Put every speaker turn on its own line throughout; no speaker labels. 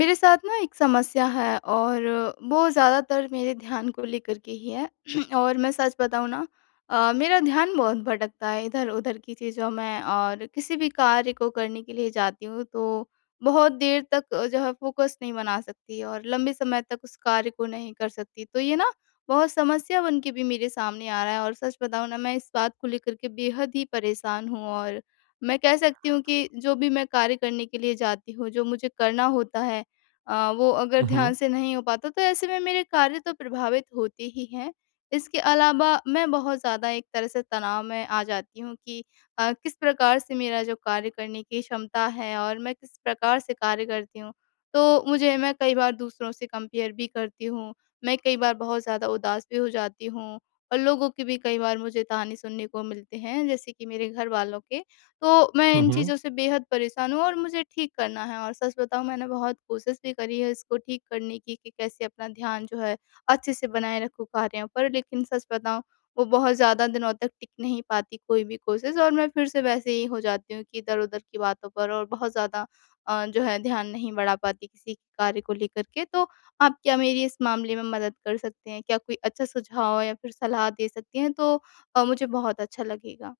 मेरे साथ ना एक समस्या है और वो ज़्यादातर मेरे ध्यान को लेकर के ही है। और मैं सच बताऊँ ना, मेरा ध्यान बहुत भटकता है इधर-उधर की चीज़ों में, और किसी भी कार्य को करने के लिए जाती हूँ तो बहुत देर तक जो है फ़ोकस नहीं बना सकती और लंबे समय तक उस कार्य को नहीं कर सकती। तो ये ना बहुत समस्या बन के भी मेरे सामने आ रहा है, और सच बताऊँ ना, मैं इस बात को लेकर के बेहद ही परेशान हूँ, और मैं कह सकती हूँ कि जो भी मैं कार्य करने के लिए जाती हूँ, जो मुझे करना होता है, वो अगर
हुँ, हुँ।
ध्यान से नहीं हो पाता तो ऐसे में मेरे कार्य तो प्रभावित होते ही हैं। इसके अलावा मैं बहुत ज़्यादा एक तरह से तनाव में आ जाती हूँ कि किस प्रकार से मेरा जो कार्य करने की क्षमता है और मैं किस प्रकार से कार्य करती हूँ। तो मुझे मैं कई बार दूसरों से कंपेयर भी करती हूँ, मैं कई बार बहुत ज़्यादा उदास भी हो जाती हूँ, और लोगों के भी कई बार मुझे ताने सुनने को मिलते हैं, जैसे कि मेरे घरवालों के। तो मैं
हुँ,
इन
हुँ।
चीज़ों से बेहद परेशान हूँ और मुझे ठीक करना है, और सच बताऊँ, मैंने बहुत कोशिश भी करी है इसको ठीक करने की, कि कैसे अपना ध्यान जो है अच्छे से बनाए रखूँ कार्यों पर, लेकिन सच बताऊँ, वो बहुत ज़्यादा दिनों तक टिक नहीं पाती कोई भी कोशिश, और मैं फिर से वैसे ही हो जाती हूँ कि इधर-उधर की बातों पर, और बहुत ज़्यादा जो है ध्यान नहीं बढ़ा पाती किसी कार्य को लेकर के। तो आप क्या मेरी इस मामले में मदद कर सकते हैं? क्या कोई अच्छा सुझाव या फिर सलाह दे सकती हैं तो मुझे बहुत अच्छा लगेगा।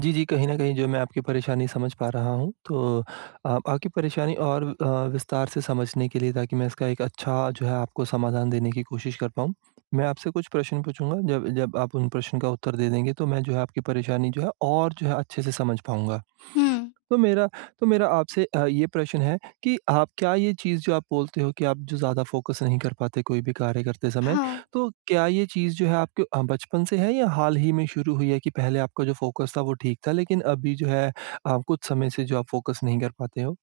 जी, जी, कहीं न कहीं जो मैं आपकी परेशानी समझ पा रहा हूँ। तो आपकी परेशानी और विस्तार से समझने के लिए, ताकि मैं इसका एक अच्छा जो है आपको समाधान देने की कोशिश कर पाऊँ, मैं आपसे कुछ प्रश्न पूछूँगा। जब जब आप उन प्रश्न का उत्तर दे देंगे, तो मैं जो है आपकी परेशानी जो है और जो है अच्छे से समझ पाऊँगा।
हुँ,
तो मेरा तो मेरा आपसे ये प्रश्न है कि आप, क्या ये चीज़ जो आप बोलते हो कि आप जो ज़्यादा फ़ोकस नहीं कर पाते कोई भी कार्य करते समय,
हाँ।
तो क्या ये चीज़ जो है आपके बचपन से है, या हाल ही में शुरू हुई है कि पहले आपका जो फ़ोकस था वो ठीक था, लेकिन अभी जो है कुछ समय से जो आप फ़ोकस नहीं कर पाते हो?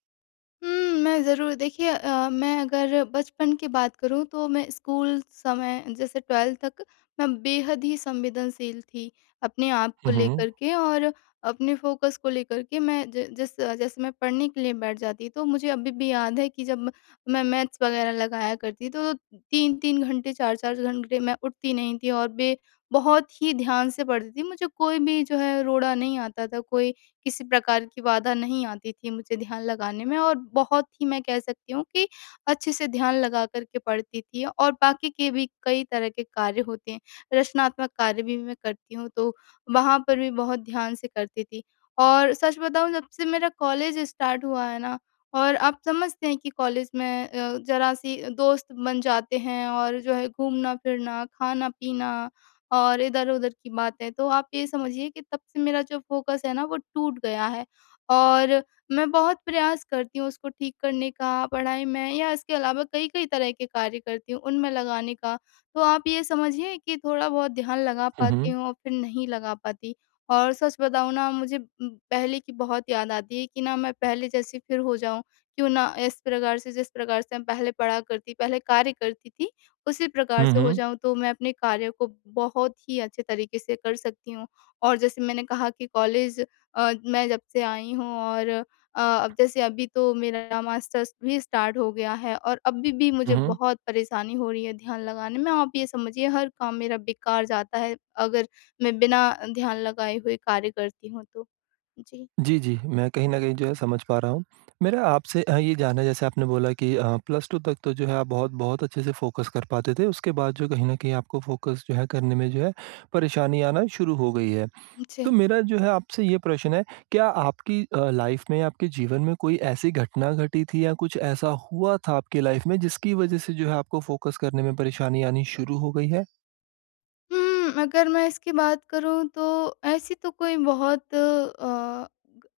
हुँ, मैं ज़रूर देखिए। मैं अगर बचपन की बात करूँ तो मैं स्कूल समय जैसे 12th तक मैं बेहद ही संवेदनशील थी, अपने आप को
हुँ, हुँ।
लेकर के और अपने फ़ोकस को लेकर के। मैं ज जिस जैसे मैं पढ़ने के लिए बैठ जाती तो मुझे अभी भी याद है कि जब मैं मैथ्स वग़ैरह लगाया करती तो 3-3 घंटे 4-4 घंटे मैं उठती नहीं थी, और बे बहुत ही ध्यान से पढ़ती थी। मुझे कोई भी जो है रोड़ा नहीं आता था, कोई किसी प्रकार की बाधा नहीं आती थी मुझे ध्यान लगाने में, और बहुत ही, मैं कह सकती हूँ कि अच्छे से ध्यान लगा कर के पढ़ती थी। और बाकी के भी कई तरह के कार्य होते हैं, रचनात्मक कार्य भी मैं करती हूँ, तो वहाँ पर भी बहुत ध्यान से करती थी। और सच बताऊँ, जब से मेरा कॉलेज स्टार्ट हुआ है ना, और आप समझते हैं कि कॉलेज में ज़रा-सी दोस्त बन जाते हैं और जो है घूमना-फिरना, खाना-पीना, और इधर-उधर की बातें। तो आप ये समझिए कि तब से मेरा जो फ़ोकस है ना, वो टूट गया है, और मैं बहुत प्रयास करती हूँ उसको ठीक करने का, पढ़ाई में या इसके अलावा कई-कई तरह के कार्य करती हूँ, उनमें लगाने का। तो आप ये समझिए कि थोड़ा बहुत ध्यान लगा
हुँ,
पाती
हुँ।
हूँ और फिर नहीं लगा पाती। और सच बताऊँ ना, मुझे पहले की बहुत याद आती है कि ना मैं पहले जैसी फिर हो जाऊँ। क्यों ना इस प्रकार से, जिस प्रकार से मैं पहले पढ़ा करती, पहले कार्य करती थी, उसी प्रकार
हुँ,
से हो
हुँ।
जाऊँ, तो मैं अपने कार्य को बहुत ही अच्छे तरीके से कर सकती हूँ। और जैसे मैंने कहा कि कॉलेज मैं जब से आई हूँ, और अब जैसे अभी तो मेरा मास्टर्स भी स्टार्ट हो गया है, और अभी भी
हुँ,
मुझे
हुँ।
बहुत परेशानी हो रही है ध्यान लगाने में। आप ये समझिए, हर काम मेरा बेकार जाता है अगर मैं बिना ध्यान लगाए हुए कार्य करती हूँ तो। जी,
जी, जी। मैं कहीं न कहीं जो है समझ पा रहा हूँ। मेरा आपसे ये जानना है, जैसे आपने बोला कि प्लस 2 तक तो जो है आप बहुत बहुत अच्छे से फ़ोकस कर पाते थे। उसके बाद जो कहीं न कहीं आपको फ़ोकस जो है करने में जो है परेशानी आना शुरू हो गई है। तो
मुझे।
मेरा जो है आपसे ये प्रश्न है, क्या आपकी लाइफ़ में, आपके जीवन में कोई ऐसी घटना घटी थी, या कुछ ऐसा हुआ था आपकी लाइफ़ में, जिसकी वज़ह से जो है आपको फ़ोकस करने में परेशानी आनी शुरू हो गई है?
हुँ, अगर मैं इसकी बात करूँ तो ऐसी तो कोई बहुत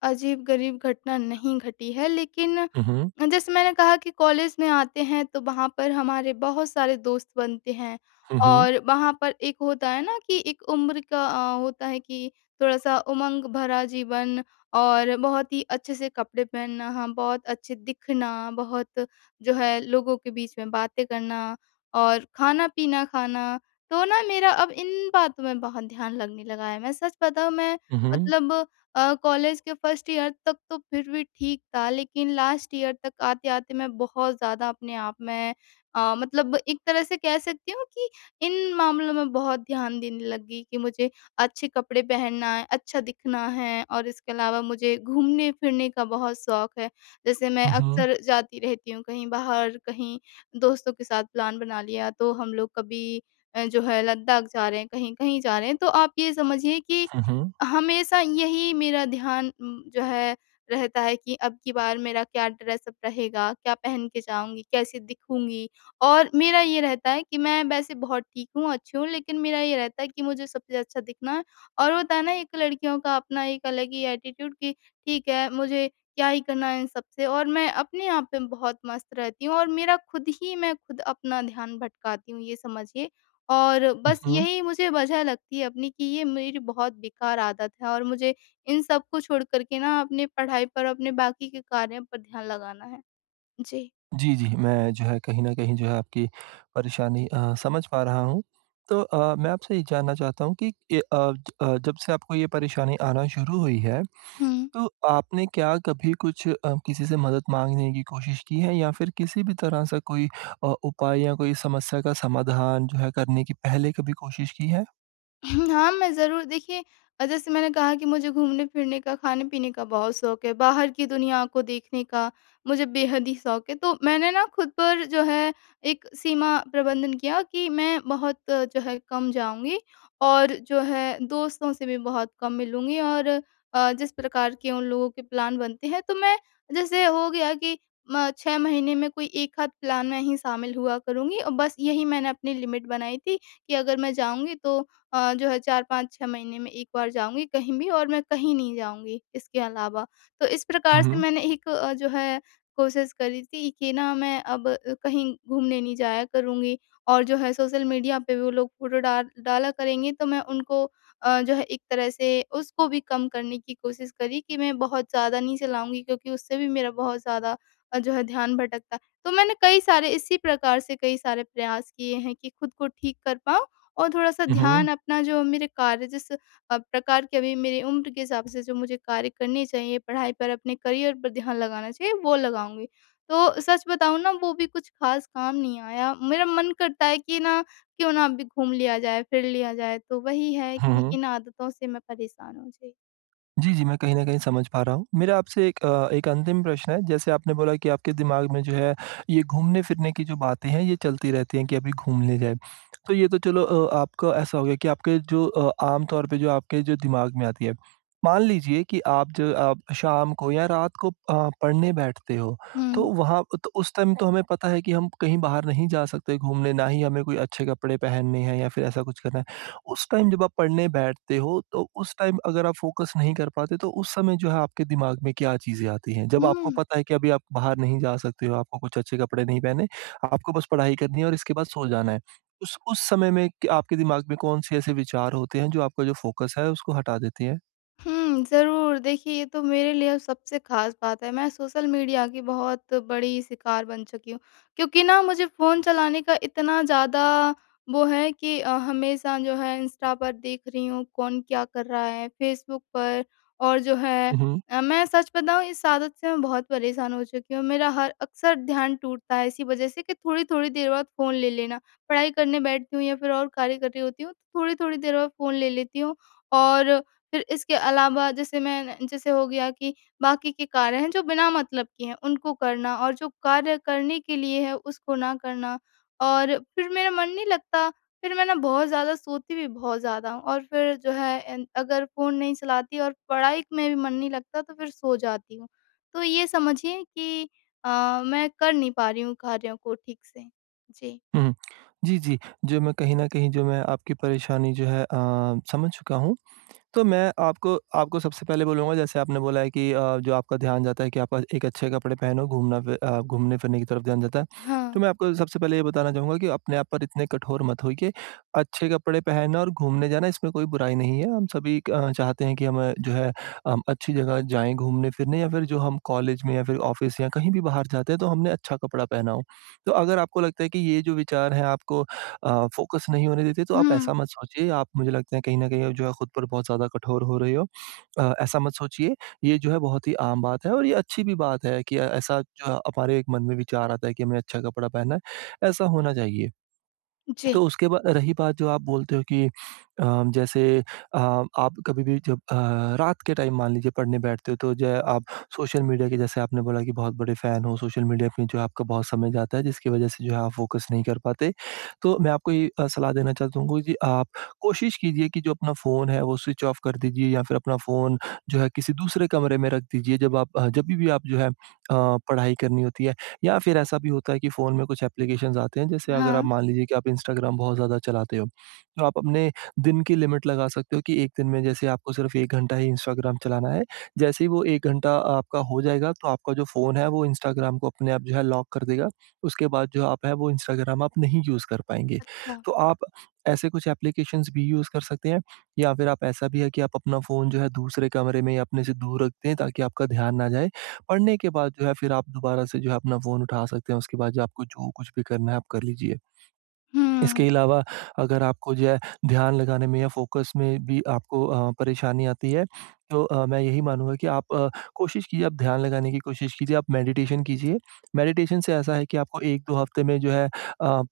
अजीब-गरीब घटना नहीं घटी है। लेकिन
हुँ, हुँ।
जैसे मैंने कहा कि कॉलेज में आते हैं तो वहाँ पर हमारे बहुत सारे दोस्त बनते हैं,
हुँ, हुँ।
और वहाँ पर एक होता है ना कि एक उम्र का होता है कि थोड़ा-सा उमंग भरा जीवन, और बहुत ही अच्छे से कपड़े पहनना, हाँ, बहुत अच्छे दिखना, बहुत जो है लोगों के बीच में बातें करना, और खाना-पीना खाना। तो ना, मेरा अब इन बातों में बहुत ध्यान लगने लगा है। मैं सच बताऊँ, मैं
हुँ, हुँ।
मतलब कॉलेज के फर्स्ट ईयर तक तो फिर भी ठीक था, लेकिन लास्ट ईयर तक आते-आते मैं बहुत ज़्यादा अपने आप में, मतलब, एक तरह से कह सकती हूँ कि इन मामलों में बहुत ध्यान देने लग गई कि मुझे अच्छे कपड़े पहनना है, अच्छा दिखना है, और इसके अलावा मुझे घूमने-फिरने का बहुत शौक है। जैसे मैं
हुँ, हुँ।
अक्सर जाती रहती हूँ कहीं बाहर, कहीं दोस्तों के साथ प्लान बना लिया, तो हम लोग कभी जो है लद्दाख जा रहे हैं, कहीं-कहीं जा रहे हैं। तो आप ये समझिए कि
हुँ, हुँ।
हमेशा यही मेरा ध्यान जो है रहता है कि अब की बार मेरा क्या ड्रेसअप रहेगा, क्या पहन के जाऊँगी, कैसे दिखूँगी। और मेरा ये रहता है कि मैं वैसे बहुत ठीक हूँ, अच्छी हूँ, लेकिन मेरा ये रहता है कि मुझे सबसे अच्छा दिखना है। और होता है ना, एक लड़कियों का अपना एक अलग ही एटीट्यूड कि ठीक है, मुझे क्या ही करना है इन सबसे, और मैं अपने आप में बहुत मस्त रहती हूँ, और मेरा खुद ही, मैं खुद अपना ध्यान भटकाती हूँ, ये समझिए। और
हुँ,
बस
हुँ।
यही मुझे वजह लगती है अपनी कि ये मेरी बहुत बेकार आदत है, और मुझे इन सब को छोड़ कर के ना अपनी पढ़ाई पर, अपने बाकी के कार्यों पर ध्यान लगाना है। जी।
जी, जी। मैं जो है कहीं न कहीं जो है आपकी परेशानी समझ पा रहा हूँ। तो मैं आपसे ये जानना चाहता हूँ कि ये जब से आपको ये परेशानी आना शुरू हुई है,
हुँ।
तो आपने क्या कभी कुछ किसी से मदद माँगने की कोशिश की है, या फिर किसी भी तरह से कोई उपाय, या कोई समस्या का समाधान जो है करने की पहले कभी कोशिश की है?
हाँ, मैं ज़रूर देखिए। जैसे मैंने कहा कि मुझे घूमने-फिरने का, खाने-पीने का बहुत शौक है, बाहर की दुनिया को देखने का मुझे बेहद ही शौक है। तो मैंने ना खुद पर जो है एक सीमा प्रबंधन किया कि मैं बहुत जो है कम जाऊँगी, और जो है दोस्तों से भी बहुत कम मिलूँगी, और जिस प्रकार के उन लोगों के प्लान बनते हैं तो मैं, जैसे हो गया कि म 6 महीने में कोई 1 आध प्लान में ही शामिल हुआ करूँगी, और बस यही मैंने अपनी लिमिट बनाई थी कि अगर मैं जाऊँगी तो जो है 4-5-6 महीने में 1 बार जाऊँगी कहीं भी, और मैं कहीं नहीं जाऊँगी इसके अलावा। तो इस
हुँ,
प्रकार से
हुँ।
मैंने एक जो है कोशिश करी थी कि ना मैं अब कहीं घूमने नहीं जाया करूँगी, और जो है सोशल मीडिया पे वो लोग फ़ोटो डाल डाला करेंगे तो मैं उनको जो है, एक तरह से उसको भी कम करने की कोशिश करी कि मैं बहुत ज़्यादा नहीं चलाऊँगी, क्योंकि उससे भी मेरा बहुत ज़्यादा जो है ध्यान भटकता है। तो मैंने कई सारे, इसी प्रकार से कई सारे प्रयास किए हैं कि खुद को ठीक कर पाऊँ और थोड़ा-सा
हुँ,
ध्यान
हुँ।
अपना जो मेरे कार्य जिस प्रकार के अभी मेरी उम्र के हिसाब से जो मुझे कार्य करने चाहिए, पढ़ाई पर, अपने करियर पर ध्यान लगाना चाहिए, वो लगाऊँगी। तो सच बताऊँ ना, वो भी कुछ ख़ास काम नहीं आया। मेरा मन करता है कि ना क्यों ना अभी घूम लिया जाए, फिर लिया जाए, तो वही है
हुँ,
कि
हुँ।
इन आदतों से मैं परेशान हूँ। जी।
जी, जी, मैं कहीं न कहीं समझ पा रहा हूँ। मेरा आपसे एक अंतिम प्रश्न है। जैसे आपने बोला कि आपके दिमाग में जो है ये घूमने-फिरने की जो बातें हैं, ये चलती रहती हैं कि अभी घूम ले जाए। तो ये तो चलो, आपका ऐसा हो गया कि आपके जो आम तौर पे जो आपके जो दिमाग में आती है। मान लीजिए कि आप, जो आप शाम को या रात को पढ़ने बैठते हो, तो
हुँ।
वहाँ तो उस टाइम तो हमें पता है कि हम कहीं बाहर नहीं जा सकते घूमने, ना ही हमें कोई अच्छे कपड़े पहनने हैं, या फिर ऐसा कुछ करना है। उस टाइम जब आप पढ़ने बैठते हो, तो उस टाइम अगर आप फ़ोकस नहीं कर पाते, तो उस समय जो है आपके दिमाग में क्या चीज़ें आती हैं? जब आपको
हुँ।
पता है कि अभी आप बाहर नहीं जा सकते हो, आपको कुछ अच्छे कपड़े नहीं पहने, आपको बस पढ़ाई करनी है, और इसके बाद सो जाना है। उस समय में क आपके दिमाग में कौन-से ऐसे विचार होते हैं, जो आपका जो फ़ोकस है, उसको हटा देते हैं?
हुँ, ज़रूर। देखिए, ये तो मेरे लिए अब सबसे ख़ास बात है। मैं सोशल मीडिया की बहुत बड़ी शिकार बन चुकी हूँ, क्योंकि ना मुझे फ़ोन चलाने का इतना ज़्यादा वो है कि हमेशा जो है इंस्टा पर देख रही हूँ कौन क्या कर रहा है, फ़ेसबुक पर, और जो है
हुँ, हुँ।
मैं सच बताऊँ, इस आदत से मैं बहुत परेशान हो चुकी हूँ। मेरा हर, अक्सर ध्यान टूटता है इसी वज़ह से कि थोड़ी-थोड़ी देर बाद फ़ोन ले लेना। पढ़ाई करने बैठती हूँ या फिर और कार्य कर रही होती हूँ, तो थोड़ी-थोड़ी देर बाद फ़ोन ले लेती हूँ, और फिर इसके अलावा जैसे मैं, जैसे हो गया कि बाकी के कार्य हैं जो बिना मतलब के हैं उनको करना, और जो कार्य करने के लिए है उसको ना करना, और फिर मेरा मन नहीं लगता, फिर मैं ना बहुत ज़्यादा सोती भी बहुत ज़्यादा हूँ, और फिर जो है अगर फ़ोन नहीं चलाती और पढ़ाई में भी मन नहीं लगता तो फिर सो जाती हूँ। तो ये समझिए कि मैं कर नहीं पा रही हूँ कार्यों को ठीक से। जी।
हुँ, हुँ। जी, जी। जो मैं कहीं न कहीं, जो मैं आपकी परेशानी जो है समझ चुका हूँ। तो मैं आपको आपको सबसे पहले बोलूँगा, जैसे आपने बोला है कि जो आपका ध्यान जाता है कि आप एक अच्छे कपड़े पहनो, घूमने-फिरने की तरफ ध्यान जाता है।
हाँ।
तो मैं आपको सबसे पहले ये बताना चाहूँगा कि अपने आप पर इतने कठोर मत होइए। अच्छे कपड़े पहनना और घूमने जाना, इसमें कोई बुराई नहीं है। हम सभी चाहते हैं कि हम जो है हम अच्छी जगह जाएँ घूमने-फिरने, या फिर जो हम कॉलेज में या फिर ऑफ़िस या कहीं भी बाहर जाते हैं, तो हमने अच्छा कपड़ा पहना हो। तो अगर आपको लगता है कि ये जो विचार हैं, आपको फ़ोकस नहीं होने देते, तो आप
हम्म।
ऐसा मत सोचिए। आप, मुझे लगता है कहीं न कहीं जो है, खुद पर बहुत ज़्यादा कठोर हो रहे हो। ऐसा मत सोचिए। ये जो है बहुत ही आम बात है, और ये अच्छी भी बात है कि ऐसा जो हमारे एक मन में विचार आता है कि हमें अच्छा कपड़ा पहनना है, ऐसा होना चाहिए।
जी।
तो उसके बाद रही बात, जो आप बोलते हो कि जैसे आप कभी भी जब रात के टाइम मान लीजिए पढ़ने बैठते हो, तो जो है आप सोशल मीडिया के, जैसे आपने बोला कि बहुत बड़े फ़ैन हो सोशल मीडिया पे, जो है आपका बहुत समय जाता है, जिसकी वजह से जो है आप फ़ोकस नहीं कर पाते। तो मैं आपको ये सलाह देना चाहता हूँ कि आप कोशिश कीजिए कि जो अपना फ़ोन है वो स्विच ऑफ कर दीजिए, या फिर अपना फ़ोन जो है किसी दूसरे कमरे में रख दीजिए, जब आप जभी भी आप जो है पढ़ाई करनी होती है। या फिर ऐसा भी होता है कि फ़ोन में कुछ एप्लीकेशंस आते हैं, जैसे अगर आप
हाँ।
मान लीजिए कि आप इंस्टाग्राम बहुत ज़्यादा चलाते हो, तो आप अपने दिन की लिमिट लगा सकते हो कि 1 दिन में जैसे आपको सिर्फ़ 1 घंटा ही इंस्टाग्राम चलाना है। जैसे ही वो 1 घंटा आपका हो जाएगा, तो आपका जो फ़ोन है, वो इंस्टाग्राम को अपने आप जो है लॉक कर देगा। उसके बाद जो आप है वो इंस्टाग्राम आप नहीं यूज़ कर पाएँगे।
अच्छा।
तो आप ऐसे कुछ एप्लीकेशंस भी यूज़ कर सकते हैं, या फिर आप, ऐसा भी है कि आप अपना फ़ोन जो है दूसरे कमरे में, या अपने से दूर रख दें, ताकि आपका ध्यान ना जाए। पढ़ने के बाद जो है फिर आप दोबारा से जो है अपना फ़ोन उठा सकते हैं। उसके बाद जो आपको जो कुछ भी करना है आप कर लीजिए।
हम्म।
इसके अलावा, अगर आपको जो है ध्यान लगाने में या फ़ोकस में भी आपको परेशानी आती है, तो मैं यही मानूँगा कि आप कोशिश कीजिए, आप ध्यान लगाने की कोशिश कीजिए, आप मेडिटेशन कीजिए। मेडिटेशन से ऐसा है कि आपको 1-2 हफ़्ते में जो है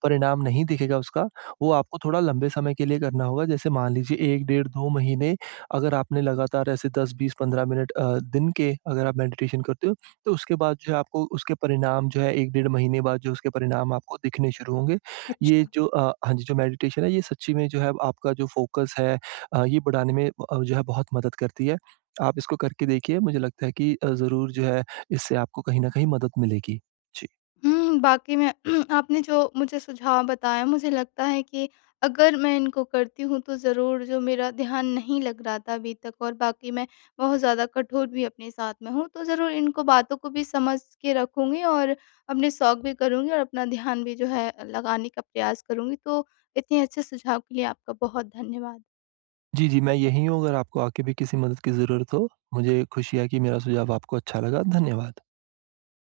परिणाम नहीं दिखेगा उसका। वो आपको थोड़ा लंबे समय के लिए करना होगा, जैसे मान लीजिए 1 डेढ़ 2 महीने। अगर आपने लगातार ऐसे 10-20-15 मिनट दिन के अगर आप मेडिटेशन करते हो, तो उसके बाद जो है आपको उसके परिणाम, जो है 1 डेढ़ महीने बाद जो उसके परिणाम आपको दिखने शुरू होंगे। ये जो हाँ जी, जो मेडिटेशन है, ये सच्ची में जो है आपका जो फ़ोकस है ये बढ़ाने में जो है बहुत मदद करती है। आप इसको करके देखिए, मुझे लगता है कि ज़रूर जो है इससे आपको कहीं न कहीं मदद मिलेगी। जी।
हुँ, वाक़ई में आपने जो मुझे सुझाव बताया, मुझे लगता है कि अगर मैं इनको करती हूँ तो ज़रूर, जो मेरा ध्यान नहीं लग रहा था अभी तक, और बाक़ी मैं बहुत ज़्यादा कठोर भी अपने साथ में हूँ। तो ज़रूर इनको बातों को भी समझ के रखूँगी, और अपने शौक भी करूँगी और अपना ध्यान भी जो है लगाने का प्रयास करूँगी। तो इतने अच्छे सुझाव के लिए आपका बहुत धन्यवाद।
जी, जी, मैं यहीं हूँ अगर आपको आगे भी किसी मदद की ज़रूरत हो। मुझे खुशी है कि मेरा सुझाव आपको अच्छा लगा। धन्यवाद।